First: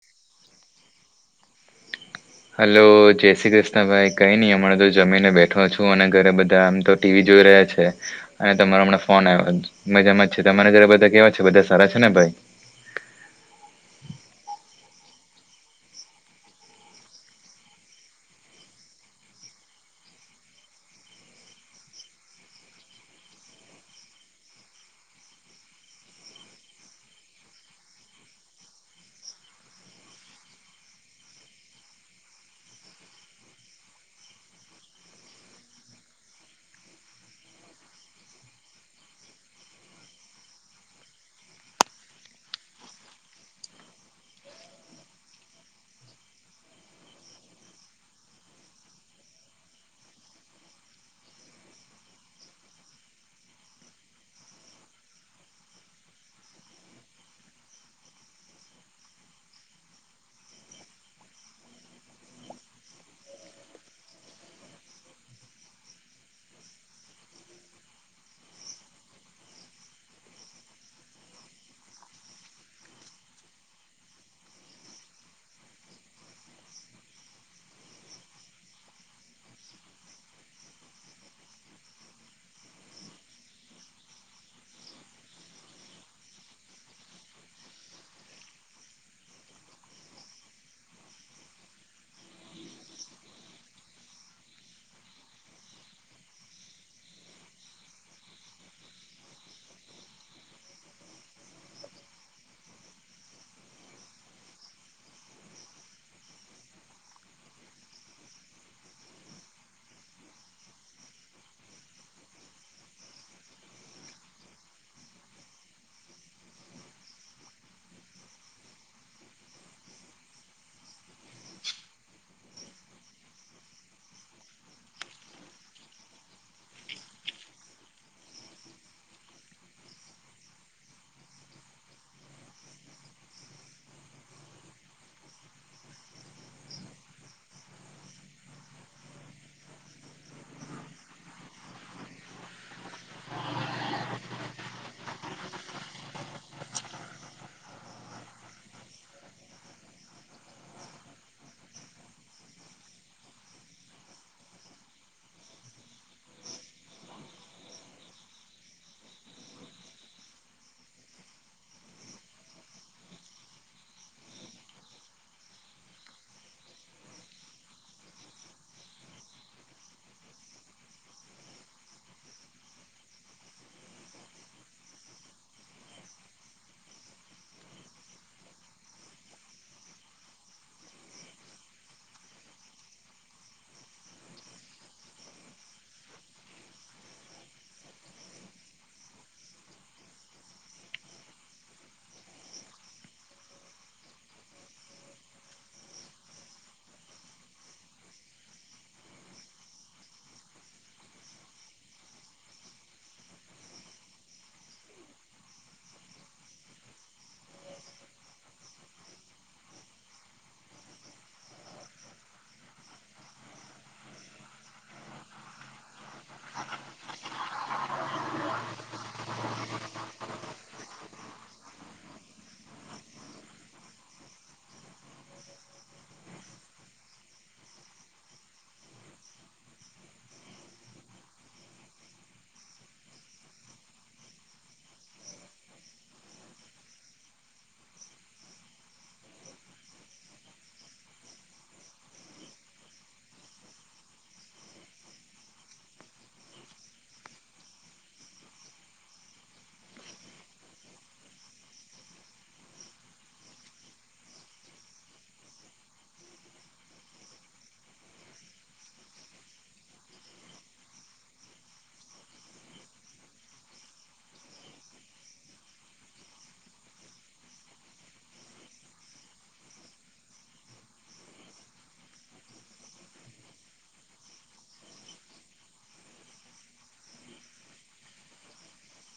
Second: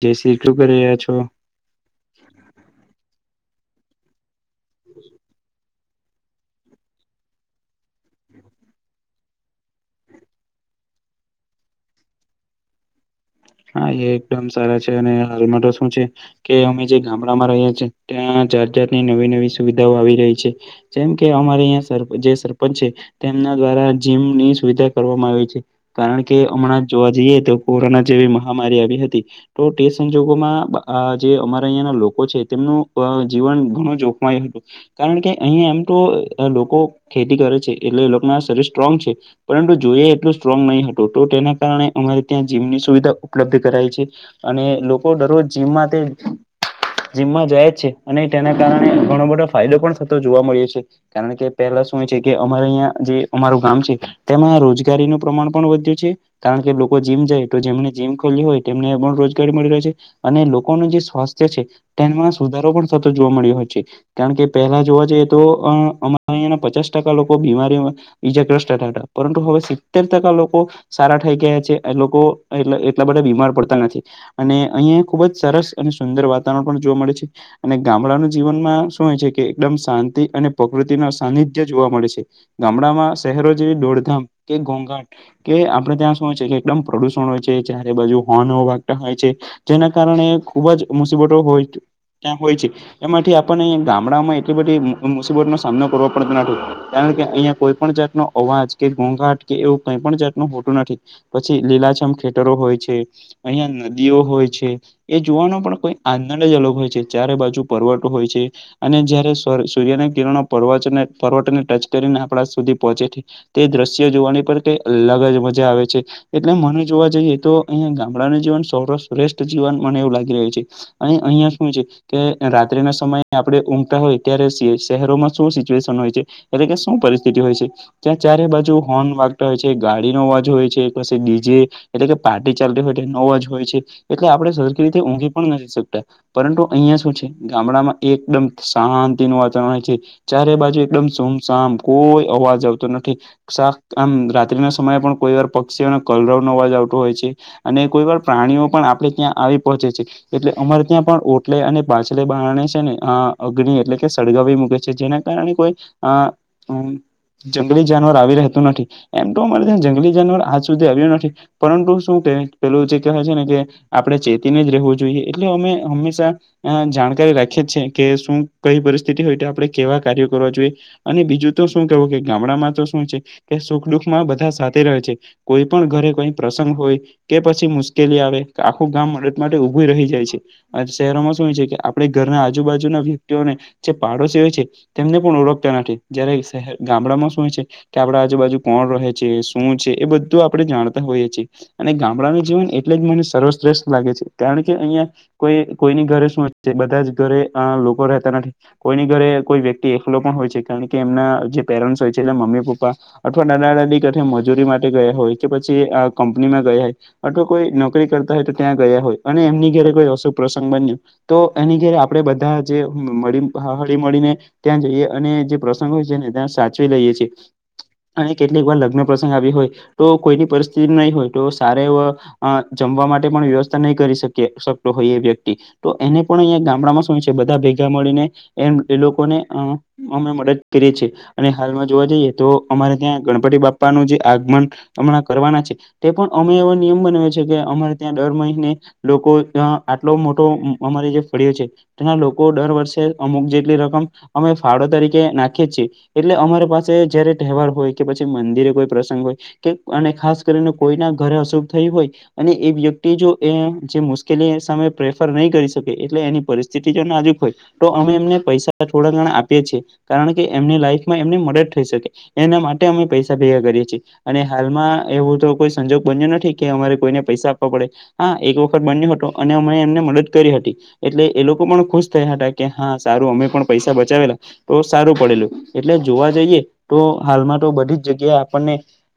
જે સી કું કરી રહ્યા છો? હાલો જય શ્રી કૃષ્ણ ભાઈ, કઈ નહી અમારે તો જમીને બેઠો છું અને ઘરે બધા આમ તો ટીવી જોઈ રહ્યા છે. અને તમારો હમણાં ફોન આવ્યો મજામાં જ છે, તમારે જરા બધા કેવા છે બધા સારા છે ને ભાઈ? હા એ એકદમ સારા છે. અને હાલમાં તો શું છે કે અમે જે ગામડામાં રહ્યા છીએ, ત્યાં જાત-જાતની નવી-નવી સુવિધાઓ આવી રહી છે. જેમ કે અમારે અહીંયા સર જે સરપંચ છે તેમના દ્વારા જીમની સુવિધા કરવામાં આવી છે. કારણ કે હમણાં જોવા જઈએ તો કોરોના જેવી મહામારી આવી હતી. તો તે સંજોગોમાં આ જે અમારા અહીંયાના લોકો છે તેમનું અહ જીવન ઘણું જોખમાયું હતું. કારણ કે અહીંયા એમ તો અહ લોકો ખેતી કરે છે એટલે એ લોક ના શરીર સ્ટ્રોંગ છે. પરંતુ જોઈએ એટલું સ્ટ્રોંગ નહીં હતું, તો તેના કારણે અમારે ત્યાં જીમની સુવિધા ઉપ પલબ્ધ કરાય છે, અને લોકો દરરોજ જીમ માટે જીમમાં જાય જ છે. અને તેના કારણે ઘણો બધો ફાયદો પણ થતો જોવા મળ્યો છે. કારણ કે પહેલા શું છે કે અમારે અહીંયા જે અમારું ગામ છે તેમાં રોજગારીનું પ્રમાણ પણ વધ્યું છે. કારણ કે લોકો જીમ જાય તો જેમને જીમ ખોલી હોય તેમને પણ રોજગારી મળી રહે છે. અને લોકોનું જે સ્વાસ્થ્ય છે તેમાં સુધારો પણ સતત જોવા મળ્યો હોય છે. કારણ કે પહેલા જોવા જઈએ તો અમારે અંયાના પચાસ ટકા લોકો બીમારીમાં બીજા દસ થતા હતા, પરંતુ હવે સિત્તેર ટકા લોકો સારા થઈ ગયા છે એ લોકો એટલેય એટલા બધા બીમાર પડતા નથી, અને અહિયા ખુબ જ સરસ અને સુંદર વાતાવરણ પણ જોવા મળે છે. અને ગામડાનું જીવનમાં શું હોય છે કે એકદમ શાંતિ અને પ્રકૃતિ ના સાનિધ્ય જોવા મળે છે. ગામડામાં શહેરો જેવી દોડધામ કે ઘોંઘાટ. કે આપડે ત્યાં શું હોય છે કે એકદમ પ્રદુષણ હોય છે. ચારે બાજુ હોર્ન વાગતા હોય છે, જેના કારણે ખુબ જ મુસીબતો હોય. ત્યાં હોય છે. એમાંથી આપણને અયા ગામડામાં એટલી બધી મુસીબતનો સામનો કરવો પડતો નથી, કારણ કે અહિયાયા કોઈ પણ જાતનો અવાજ કે ઘોંઘાટ કે એવું કઈ પણ જાતનું હોતું નથી, પછી લીલાછામ ખેટરો હોય છે. અહિયાં નદીઓ હોય છે. એ જોવાનો પણ કોઈ આનંદ જ અલગ હોય છે. ચારે બાજુ પર્વટો હોય છે. અને જયારે સૂર્યના કિરણો પવને પર્વને ટચ કરીને આપણા સુધી પહોંચે. તે દ્રશ્ય જોવાની પર કઈ અલગ જ મજા આવે છે, એટલે મને જોવા જોઈએ તો અહિયા ગામડાનું જીવન સર્વ શ્રેષ્ઠ જીવન મને એવું લાગી રહ્યું છે, અને અહિયાં શું છે. કે રાત્રિ ના સમયે આપડે ઉમતા હોય ત્યારે શહેરોમાં શું સિચ્યુએશન હોય છે. એટલે કે શું પરિસ્થિતિ હોય છે. ત્યાં ચારે બાજુ હોર્ન વાગતા હોય છે ગાડીનોો અવાજો હોય છે પછી બીજે. એટલે કે પાર્ટી ચાલતી હોય નવ જ હોય છે, એટલે આપડે સરખી રીતે ઊઘ પણ નથી શકતા. પરંતુ અહિયાં શું છે ગામડામાં એકદમ શાંતિનું વાતાવરણ હોય છે. ચારે બાજુ એકદમ સુમસામ કોઈ અવાજ આવતો નથી. શાક આમ રાત્ર ના સમયે પણ કોઈ વાર પક્ષીઓને કલરાવ ન અવાજ આવ હોય છે, અને કોઈ પણર પ્રાણીઓ પણ આપે ત્યાં આવી પહોંચે છે. એટલે અમારે ત્યાં પણ ઓટલે અને પાછલે બારણે છે ને આ અગ્નિ એટલે કે સળગાવી મૂકે છે જેના કારણે કોઈ, અ જંગલી જાનવર આવી રહેતું નથી, એમ તો મળે છે જંગલી જાનવર આજ સુધી આવ્યું નથી. પરંતુ શું કે પેલું જે કહેવાય છે ને, કે આપડણે ચેતીને જ રહેવું જોઈએ એટલે અમે હંમેશા અ જાણકારી રાખીએ જ છે કે શું કઈ પરિસ્થિતિ હોય તો આપડણે કેવા કાર્યો કરવા જોઈએ. અને બીજું તો શું કેવું કે ગામડામાં તો શું છે, કે સુખ દુઃખમાં બધા સાથે રહે છે. કોઈ પણ ઘરે કઈ પ્રસંગ હોય કે પછી મુશ્કેલી આવે આખું ગામ મડદ માટે ઉભું રહી જાય છે. શહેરોમાં શું હો છે કે આપે ઘરના આજુબાજુના વ્યક્તિઓને, જે પાડોશી હોય છે. તેમને પણ ઓળખતા નથી જયારે શહેર ગામડામાં શું છે. કે આપણા આજુબાજુ કોણ રહે છે શું છે એ બધું આપણે જાણતા હોઈએ છીએ. અને ગામડાનું જીવન એટલે જ મને સર્વશ્રેષ્ઠ લાગે છે કારણ કે અહિયાં કોઈ કોઈની ઘરે શું બધા જ ઘરે લોકો રહેતા નથી. કોઈની ઘરે કોઈ વ્યક્તિ એકલો પણ હોય છે કારણ કે એમના જે પેરેન્ટ્સ હોય છે એલે મમ્મી પપ્પા. અથવા દના દદી કઠ મજૂરી માટે ગયા હોય કે પછી કંપનીમાં ગયા હોય. અથવા કોઈ નોકરી કરતા હોય તો ત્યાં ગયા હોય અને એમની ઘેરે કોઈ અશુભ પ્રસંગ બન્યો. તો એની ઘેરે આપણે બધા જે હળી મળીને. ત્યાં જઈએ અને જે પ્રસંગો છે ને ત્યાં સાચવી લઈએ છીએ. અને કેટલીક વાર લગ્ન પ્રસંગ આવી હોય તો કોઈની પરિસ્થિતિ નહીિ હોય તો સાર એ. અ જમવા માટે પણ વ્યવસ્થા નહી કરી શકે શકતો હોય એ વ્યક્તિ. તો એને પણ અહીંયા ગામડામાં શું છે બધા ભેગા મળીને એમ એ લોકોને અ. અમે મદદ કરીએ છીએ અને હાલમાં જોવા જઈએ તો અમારે ત્યાં ગણપતિ બાપાનું જે આગમન. હમણાં કરવાના છે તે પણ અમે એવાો નિયમ બના છે કે અમારે ત્યાં દર મહિને. લોકો આટલો મોટો અમારે જે ફળ્યો છે. એના લોકો દર વર્ષે અમુક જેટલી રકમ અમે ફાળો તરીકે નાખીએ છીએ. એટલે અમારી પાસે જયારે તહેવાર હોય કે પછી મંદિરે કોઈ પ્રસંગ હોય. કે અને ખાસ કરીને કોઈના ઘરે અશુભ થઈ હોય. અને એ વ્યક્તિ જો એ જે મુશ્કેલી સામે પ્રેફર નહીં કરી શકે એટલે એની પરિસ્થિતિ જો નાજુક હોય. તો અમે એમને પૈસા થોડા ઘણા આપીએ છીએ. કારણ કે એમની લાઈફમાં એમની મદદ થઈ શકે એના માટે અમે પૈસા ભેગા કરીએ છીએ. અને હાલમાં એવું તો કોઈ સંજોગ બન્યો નથી કે અમારે કોઈને પૈસા આપવા પડે. હા એક વખત બન્યો હતો અને અ એમને મદદ કરી હતી. એટલે એ લોકો પણ ખુશ થયા હતા કે હા સારું અમે પણ પૈસા બચાવેલા. તો સારું પડેલું એટલે જોવા જઈએ તો હાલમાં તો બધી જ જગ્યાએ આપણને.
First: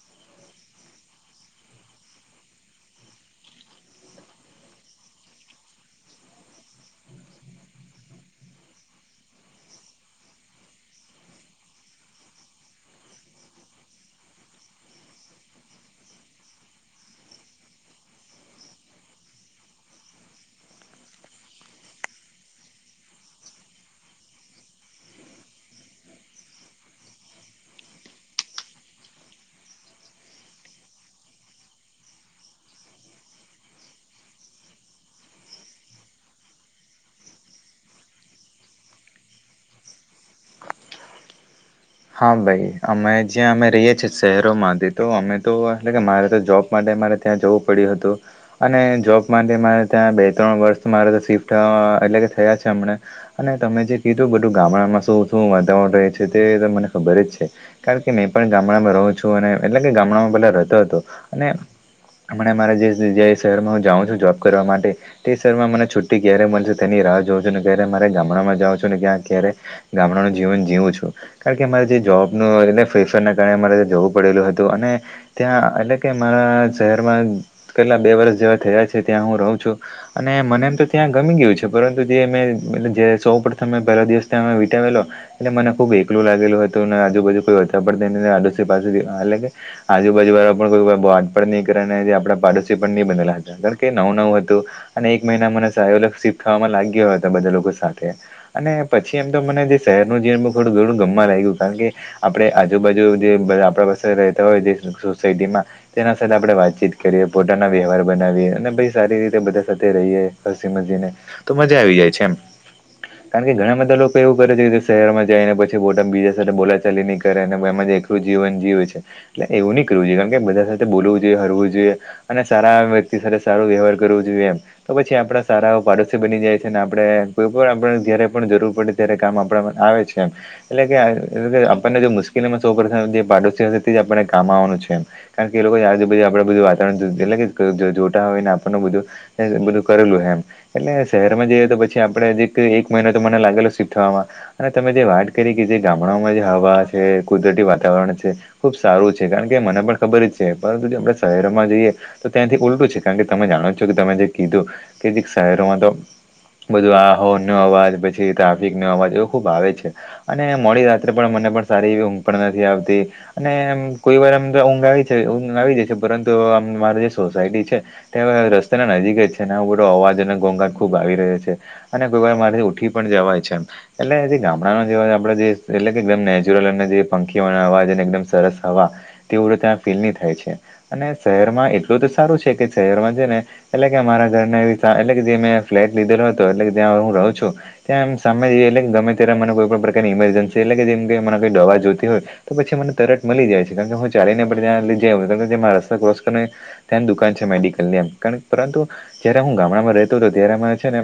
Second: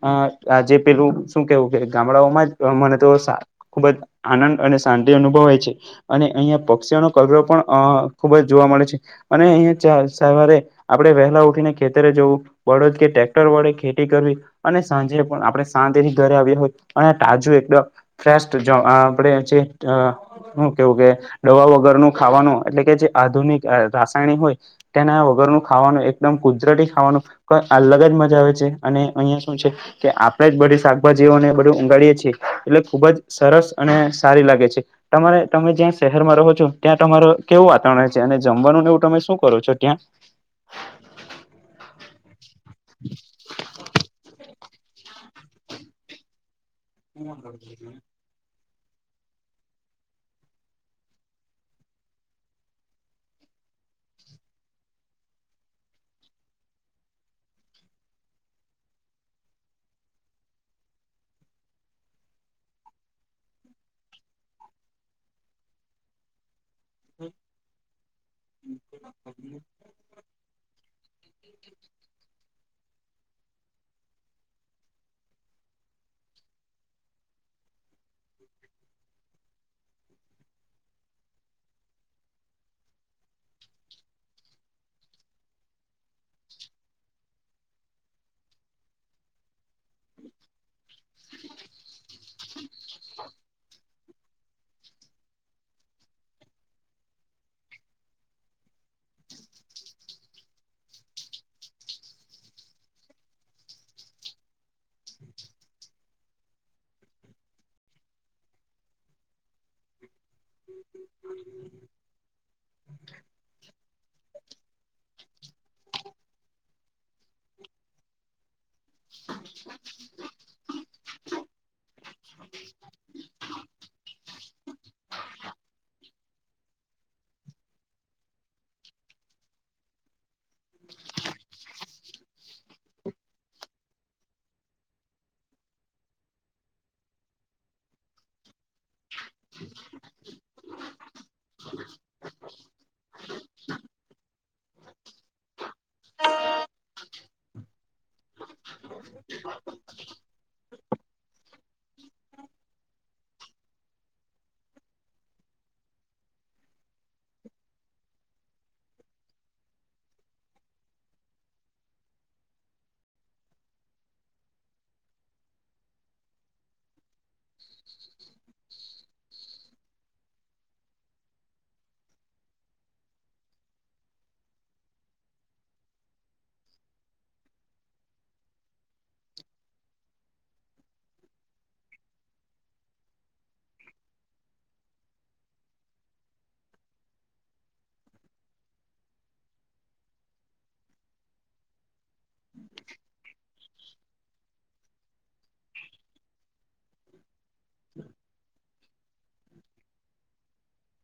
અ આજ પેલું શું કેવું કે ગામડાઓમાં જ મને તો. ખુબ જ આનંદ અને શાંતિ અનુભવ હોય છે. અને અહિયાં પક્ષીઓનો કગરો પણ અ ખુબ જ જોવા મળે છે અને અહીિયાં સવારે. આપડણે વહેલા ઉઠીને ખેતરે જવું વડદ કે ટ્રેક્ટર વડે ખેતી કરવી. અને સાંજે પણ આપણે સાાજથી ઘરે આવ્યા હોય અને તાજું એકદમ. ફ જો આપણેે. હું કેવું કે દવા વગર નું ખાવાનું એટલે કે જે આધુનિક રાસાયણિક હોય. તેના વગરનું ખાવાનું એકદમ કુદરતી ખાવાનું અલગ જ મજા આવે છે અને અહિયાં. શ છે કે આપણેે જ બધી શાકભાજીઓને બધું ઊગાડીએે છીએ એટલે ખુબ જ. સરસ અને સારી લાગે છે. તમારે તમે જ્યાં શહેરમાં રહો છો ત્યાં તમાર કેવું વાતાવરણ છે અને જમવાનું એવું તમે શું કરો છો ત્યાં. હા ભાઈ અમે જ્યાં અમે રહીએ છીએ શહેરોમાંથી તો અમે તો એટલે કે મારે તો જોબ. માટે મારે ત્યાં જવું પડ્યું હતું. અને જોબ માટે મારે ત્યાં બે ત્રણ વર્ષ મારે તો શિફ્ટ એટલે કે થયા છે હમનેં. અને તમે જે કીધું બધું ગામડામાં શું શું વાતાવરણ રહે છે તે મને ખબર જ છે. કારણ કે મેં પણ ગામડામાં રહું છું અને એટલે કે ગામડામાં પેલા રહેતો હતો અને. હમણા અમારા જે શહેરમાં હું જાઉં છું જોબ કરવા માટે. તે શ મા મને છુટ્ટી ક્યારે મળશે તેની રાહ જોવ છને ક્યારે મારે. ગામ જી જીવું છ કાર. પ ફેશર ના કારણે અરે જવું પડેલું હતું અને. ત્યાં એટલે કે મારા શહેરમાં કેટલા બે વર્ષ જેવા થયા છે ત્યાં હું રહું છું. અને મને એમ તો ત્યાં ગમી ગયું છે પરંતુ જે મે જે સૌ પ્રથમ પહેલા દિવસ ત્યાં વિીતાવેેલો. એટલે મને ખુબ એકલું લાગેલું હતું ને આજુબજુ કોઈ વચ પડ આડોશી પાસેથી એટલે કે. આજુબાજુ વાળા પણ કોઈડ પણણ નહીં કરે ને જે આપણા પાડોશી પણ નહી બનેલા હતા કારણ કે નવું નવું હતું. અને એક મહિના મને સલગ શિફ્ટ થવામાં લાગીયો હતા બધા લોકો સાથે. અને પછી એમ તો મને જે શહેરનું જી થોડું ઘણું ગમવા લાગ્યું કારણ કે. આપણે આજુબાજુ જે આપણા પાસે રહેતા હોય જે સોસાયટી માં તેના સાથે આપડણે વાતચીત કરીએ પોતાના વ્યવહાર બનાવીએ અને ભાઈ સારી રીતે બધા સાથે રહીએ હસી મસીને. તો મજા આવી જાય છે એમ કારણ કે ઘણા બધા લોકો એવું કરે છે શહેરમાં. જાય ને પછી બોટામ બીજા સાથે બોલાચાલી નહી કરે અને એમાં જે એકલું જીવન જીવે છે. એટલે એવું નહી કરવ જોઈએણ કે બધા સાથે બોલવું જોઈએ હરવું જોઈએ અને સારા વ્યક્તિ સાથે સારું વ્યવહાર કરવો જોઈએ એમ તો પછી આપણા સારા પાડોશી બની જાય છે ને આપે કોઈ પણ આપ જયારે પણ જરૂર પડે ત્યારે કામ આપણા આવે છે. કયા. એટલે કે એ કે આપણને જો મુશ્કેલીમાં સૌ પ્ર જે પાડોશી તે જ આપને કામવાનું છે એમ કારણ કે એ લોકો યારધી આપડ બધું વાતાવરણ એટલે જોતા હોય ને આપણનું બધું. બધું કરેલું એમ એટલે શહેરમાં જઈએ તો પછી આપડે જે એક મહિનો તો મને લાગેલો શિફ્ટ થવામાં તમે જે વાત કરી કે જે ગામડાઓમાં જે હવા છે કુદરતી વાતાવરણ છે ખુબ સારું છે કારણ કે મને પણ ખબર જ છે પરંતુ જે આપણે શહેરમાં જઈએ. તો ત્યાંથી ઉલટું છે કારણ કે તમે જાણો છો કે તમે જે કીધું કે જે શહેરોમાં તો બધું આહોન નો અવાજ પછી ટ્રાફિક નો અવાજ એવો ખુબ આવે છે. અને મોડી રાત્રે પણ મને પણ સારી એવી હ પણ નથી આવતી અને કોઈ વાર આમ તો ઊંઘ આવી છે ઊંઘ આવી જાય છે પરંતુ આમ મારી જે સોસાયટી છે. તં રસ્તા ના નજીક જ છે બ અવાજ અને ઘોંઘાટ ખુબ આવી રહ્યો છે. અને કોઈ વાર મારેથી ઉઠી પણ જવાય છે એમ એટલે જે ગામડાના જે આપણે જે એટલે કે એકદમ નેચરલ અને જે પંખીઓના હવા છેને એકદમ સરસ હવા તેવું રતે્યા આ ફીલ નહી થાય છે અને શહેરમાં એટલું તો સારું છે કે શહેરમાં છે ને એટલે કે અમારા ઘરના એટલે કે જે મે ફ્લેટ લીધેલો હતો એટલે કે ત્યાં હું રહું છું. ત્યાંમ સામે એટલે ગમે ત્યારે મને કોઈ પણ પ્રકારની ઇમરજન્સી એટલે કે જેમ કે મને કોઈ દવા જોતી હોય. તો પછી મને તરત મળી જાય છે કારણ કે હું ચાલીને ત્યાં લઈ જ કે જેમાં રસ્તા ક્રોસ કર ત્યાની દુકાન છે મેડિકલ મ કાર પરંતુ જય્યારે હું ગામડામાં રહેતો હતો ત્યારેમાં છે ને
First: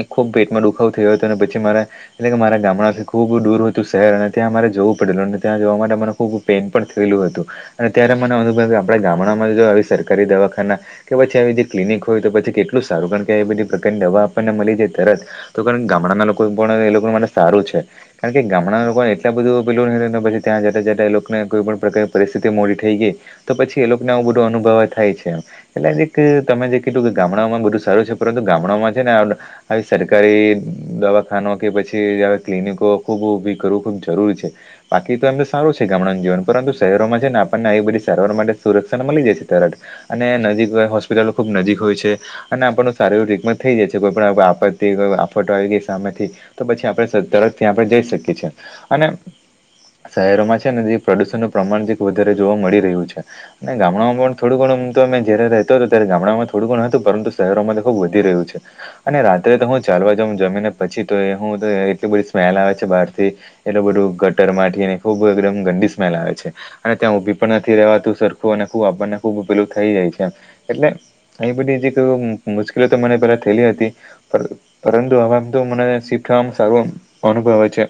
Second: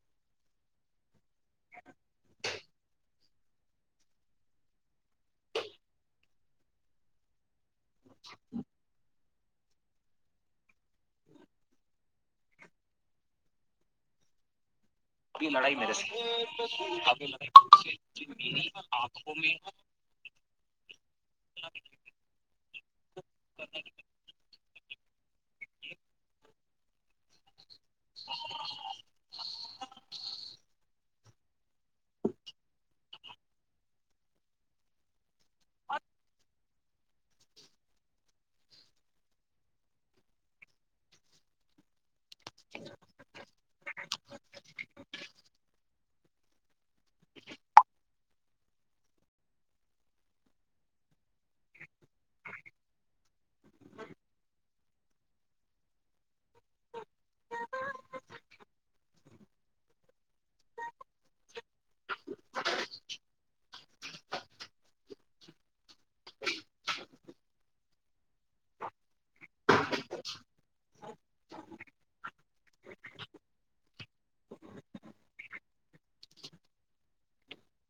એ ખુબ પેટમાં દુખાવ થયો હતો અને પછી મારે એટલે કે મારા ગામડાંથી ખૂબ દૂર હતું શહેર અને ત્યાં મારે જવું પડેલું અને ત્યાં જવા માટે મને ખૂબ પેન પણ થયેલું હતું. અને ત્યારે મને અનુભવ કે આપણા ગામડામાં જો આવી સરકારી દવાખાના કે પછી આવી જે ક્લનિક હોય તો પછી કેટ એટલું સારું કારણ કે એ બધી પ્રકારની દવા આપણને મળી જાય તરત આપની તો લડાઈ કારણ મે કે ગામડાના લોકો જશે એ લોકો માટે સારું છે. કારણ કે ગામડા લોકોને એટલા બધું પેલું પછી ત્યાંતા જતા એ લોકોને કોઈ પણ પ્રકારની પરિસ્થિતિ મોડી થઈ ગઈ તો પછી એ લોકો બધો અનુભવ થાય છે એટલે એક તમે જે કીધું કે ગામડાઓમાં બધું સારું છે પરંતુ ગામડામાં છે ને આવી સરકારી દવાખાનો કે પછી ક્લિનિકો ખૂબ ઉઊભી કરવું ખુબ જરૂરી છે બાકી તો એમ તો સારું છે ગામડા જીવન પરંતુ શહેરોમાં છે ને આપણને આવી બધી સારવાર માટે સુરક્ષામાં મળી જાય છે તરત અને નજીક હો હોસ્પિટલો ખુબ નજીક હોય છે. અને આપણું સારીું રીગમત થઈ જાય છે કોઈ પણ આપત્તિ કોઈ આફટ આવી ગઈ સામેથી તો પછી આપણે તરત ત્યાં જઈ શકીએ છીએ અને શહેરોમાં છે ને જે પ્રદૂષણનું પ્રમાણ વધારે જોવા મળી રહ્યું છે. અને ગામડાઓમાં પણ થોડું ઘણુંમ તો અમે જયારે રહેતો હતો ત્યારે ગામડામાં થોડું ઘણું હતું પરંતુ શહેરોમાં તો ખુબ વધી રહ્યું છે. અને રાત્રે તો હું ચાલવા જા જમી ને પછી તો હું એટલી બધી સ્મેલ આવે છે બહાર થી એટલું બધું ગટર થીને ખુબ એકદમ ગંડી સ્મેલ આવે છે. અને ત્યાં ઉઊભી પણ નથી રવાતું સરખું અને ખબ આપણને ખૂબ ઉઊભેલું થઈ જાય છે એટલે એ બધી જ મુશ્કેલી તો મને પેલા થયેલી હતી પરંતુ અમે મને શિફ થવામાં સારો અનુભવ હોય છે.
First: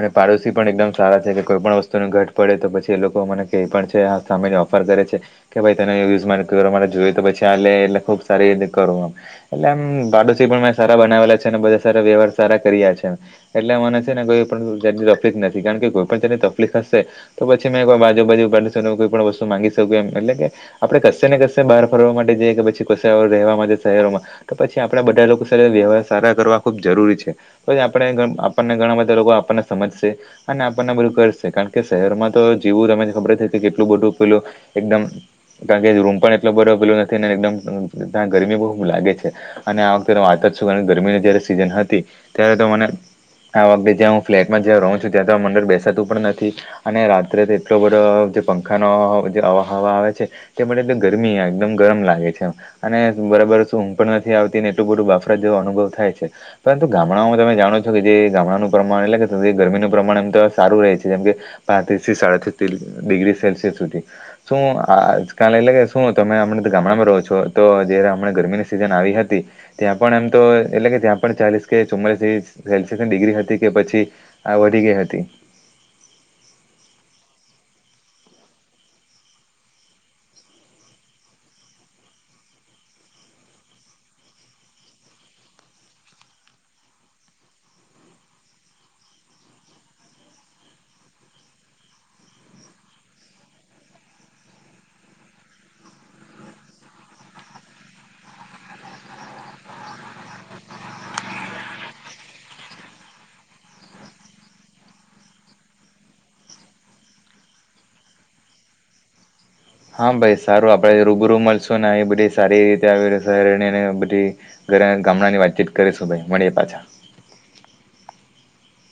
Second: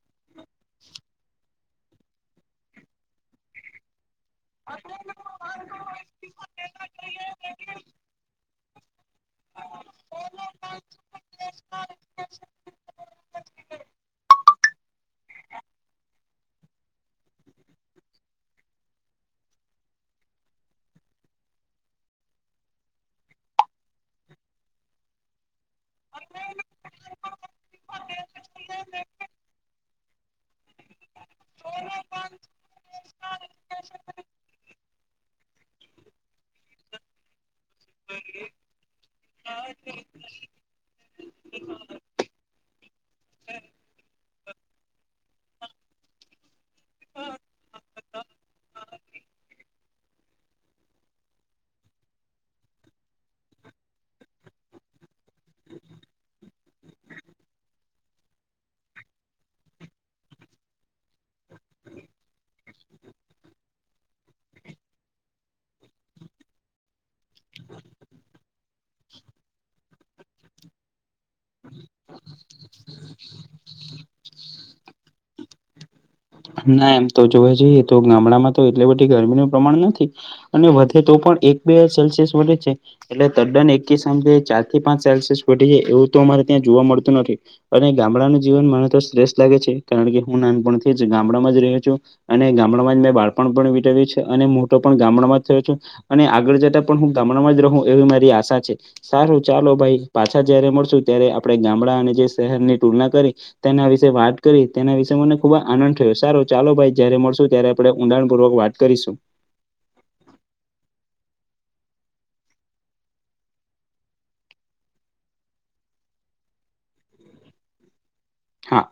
અને પાડોશ પણ એકદમ સારા છે કે કોઈ પણ વસ્તુ ન ઘટ પડે તો પછી એ લોકો મને કે પણ છે. સામે ઓફર કરે છે કે ભાઈ તને યુઝ માટે જોઈએ તો પછી આ એટલે ખુબ સારીતે કરુંમ એટલેમ બાડોશ પણ સારાનાવેલા છે અને બધા સાર વ્યવહાર સારા કર્યા છે. એટલે મને છે ને કોઈ પણની તકલીફ નથી કારણ કે કોઈ પણ ચની તકલીફ હશે તો પછી મે કોઈ બાજુબાજુ ઉપાડીીું કોઈ પણ વસ્તુ માગી શકું એમ એટલે કે આપડે કશશે ને કશે બહાર ફરવા માટે જઈએ કે પછી ક રહેવા માટે શહેરોમાં તો પછી આપડા બધા લોકો સાથે વ્યવહાર સારા કરવા ખૂબ જરૂરી છે પછી આપણે આપણને ઘણા બધા લોકો આપણને સમજશે અને આપણને બધું કરશે કારણ કે શહેરમાં તો જીવું તમેને ખબર થ કેટલું બધું પેલું એકદમ કારણ કે રૂમ પણ એટલો બરોબેલો નથી એકદમ ત્યા ગરમી બહુ લાગે છે અને આ વખતે વાત જું ગરમીની જયારે સીઝન હતી ત્યારે તો મને આ વખતેે જ્યાં હું ફ્લેટમાં જ્યાં રહું છું ત્યાં તો આ મંડર બેસાતું પણ નથી અને રાત્રે તો એટલો બધો જે પંખાનો જે આહવા આવે છે તે માટેમ ગરમી એકદમ ગરમ લાગે છે અને બરાબર શું હુંમ પણ નથી આવતી ને એટલું બધું બાફરા જેવો અનુભવ થાય છે પરંતુ ગામડાઓમાં તમે જાણો છો કે જે ગામડાનું પ્રમાણ એટલે કે ગરમીનું પ્રમાણ એમ તો સારું રહે છે જેમ કે પાંત્રીસ થી સાડત્રીસ ડિગ્રી સેલ્સિયસ સુધી શું આજકાલ એટલે કે શું તમેમણા ગામડામાં રહો છો તો જય હમ ગરમીની સિઝન આવી હતી ત્યાં પણ એમ તો એટલે કે ત્યાં પણ ચાલીસ કે ચુમમાલીસ સેલ્યસની ડિગ્રી હતી કે પછી આ વધી ગઈ હતી ના એમ તો જોવે જ તો ગામડામાં તો એટલી બધી ગરમીનું પ્રમાણ નથી અને વધે તો પણ એક બે સેલ્સિયસ વધે છે એટલે તદ્દન એક સા ચાર થી પાંચ સેલ્સિયસ ઘટી જાય એવું તો અમારે ત્યાં જોવા મળતું નથી અને ગામડાનું જીવન મને તો શ્રેષ્ઠ લાગે છે કારણ કે હું નાનપણથી જ ગામડામાં જ રહ્યો છું અને ગામડામાં જ મેં બાળપણ પણ વિતવ્યું છે અને મોટો પણ ગામડામાં જ થયો છું અને આગળ જતા પણ હું ગામડામાં જ રહું એવી મારી આશા છે સારું ચાલો ભાઈ પાછા જયારે મળશુ ત્યારે આપણે ગામડા અને જે શહેરની તુલના કરી તેના વિશેે વાત કરી તેના વિશે મને ખુબ આનંદ સારો ચાલો ભાઈ જયારે મળશું ત્યારે આપણે ઊંડાણપૂર્વક વાત કરીશું હા ભાઈ સારું આપડે રૂબરૂ મળશું એ બધી સારી રીતેહેને બધી ઘરે ગામડા ની વાતચીત કરીશું ભાઈ મળીએ પાછા હા